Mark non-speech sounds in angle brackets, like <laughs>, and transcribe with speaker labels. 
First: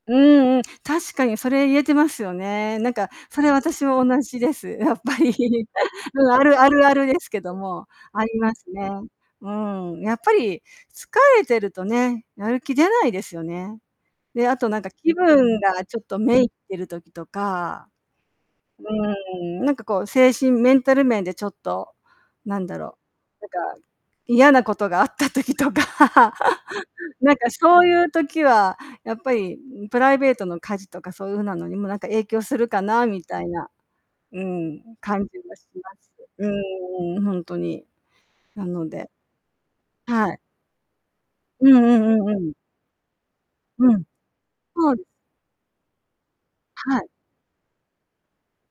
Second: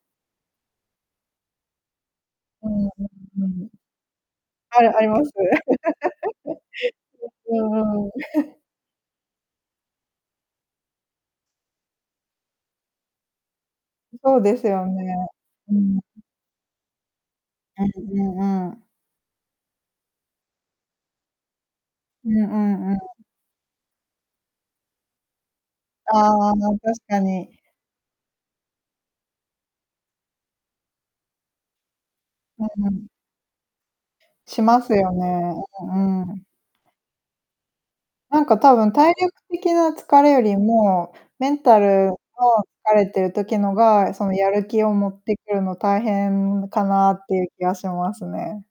Speaker 1: うんうん。確かにそれ言えてますよ
Speaker 2: う
Speaker 1: ね。
Speaker 2: ん、
Speaker 1: な
Speaker 2: う
Speaker 1: んか
Speaker 2: う
Speaker 1: そ
Speaker 2: う
Speaker 1: れ
Speaker 2: ん、う
Speaker 1: 私も同じです。
Speaker 2: あ
Speaker 1: や
Speaker 2: る
Speaker 1: っ
Speaker 2: あり
Speaker 1: ぱ
Speaker 2: ま
Speaker 1: り。
Speaker 2: す。
Speaker 1: <chuckles> うん、あるあるあるです
Speaker 2: <laughs>
Speaker 1: けど
Speaker 2: うう
Speaker 1: も、
Speaker 2: んうん。
Speaker 1: ありま
Speaker 2: <chuckles>
Speaker 1: すね。うん、やっぱり疲れてるとね、やる気出ないですよね。
Speaker 2: うそう
Speaker 1: で、あ
Speaker 2: です
Speaker 1: となん
Speaker 2: よ
Speaker 1: か
Speaker 2: ね。
Speaker 1: 気分
Speaker 2: うーん、
Speaker 1: がち
Speaker 2: う
Speaker 1: ょっと
Speaker 2: ん。
Speaker 1: 滅入ってる時と
Speaker 2: う
Speaker 1: か、
Speaker 2: ん、うんうん。
Speaker 1: うん、なんかこう精神メンタル面でちょっと
Speaker 2: うんう
Speaker 1: なんだ
Speaker 2: んう
Speaker 1: ろ
Speaker 2: ん。
Speaker 1: う、なんか嫌なことがあった時とか。
Speaker 2: ああ、確
Speaker 1: <laughs>
Speaker 2: か
Speaker 1: なん
Speaker 2: に。
Speaker 1: かそういう時は、やっぱり、んプライベートの家事とかそういう風なのにも、なんか影響す
Speaker 2: う
Speaker 1: るか
Speaker 2: んう
Speaker 1: な、
Speaker 2: ん。
Speaker 1: みたいな。う
Speaker 2: しま
Speaker 1: ん、
Speaker 2: すよ
Speaker 1: 感じ
Speaker 2: ね。
Speaker 1: がし
Speaker 2: うう
Speaker 1: ま
Speaker 2: ー
Speaker 1: す。
Speaker 2: ん、うん。
Speaker 1: うーん、ほんとに。
Speaker 2: なんか
Speaker 1: な
Speaker 2: 多
Speaker 1: の
Speaker 2: 分
Speaker 1: で
Speaker 2: 体力的な疲れ
Speaker 1: はい。
Speaker 2: よりも、メン
Speaker 1: う
Speaker 2: タ
Speaker 1: んう
Speaker 2: ルの
Speaker 1: んうんうん。
Speaker 2: 疲れてる時の
Speaker 1: うん。
Speaker 2: が、その、やる気
Speaker 1: そ
Speaker 2: を
Speaker 1: うで
Speaker 2: 持ってくるの大変か
Speaker 1: はい。
Speaker 2: なっていう気がしますね。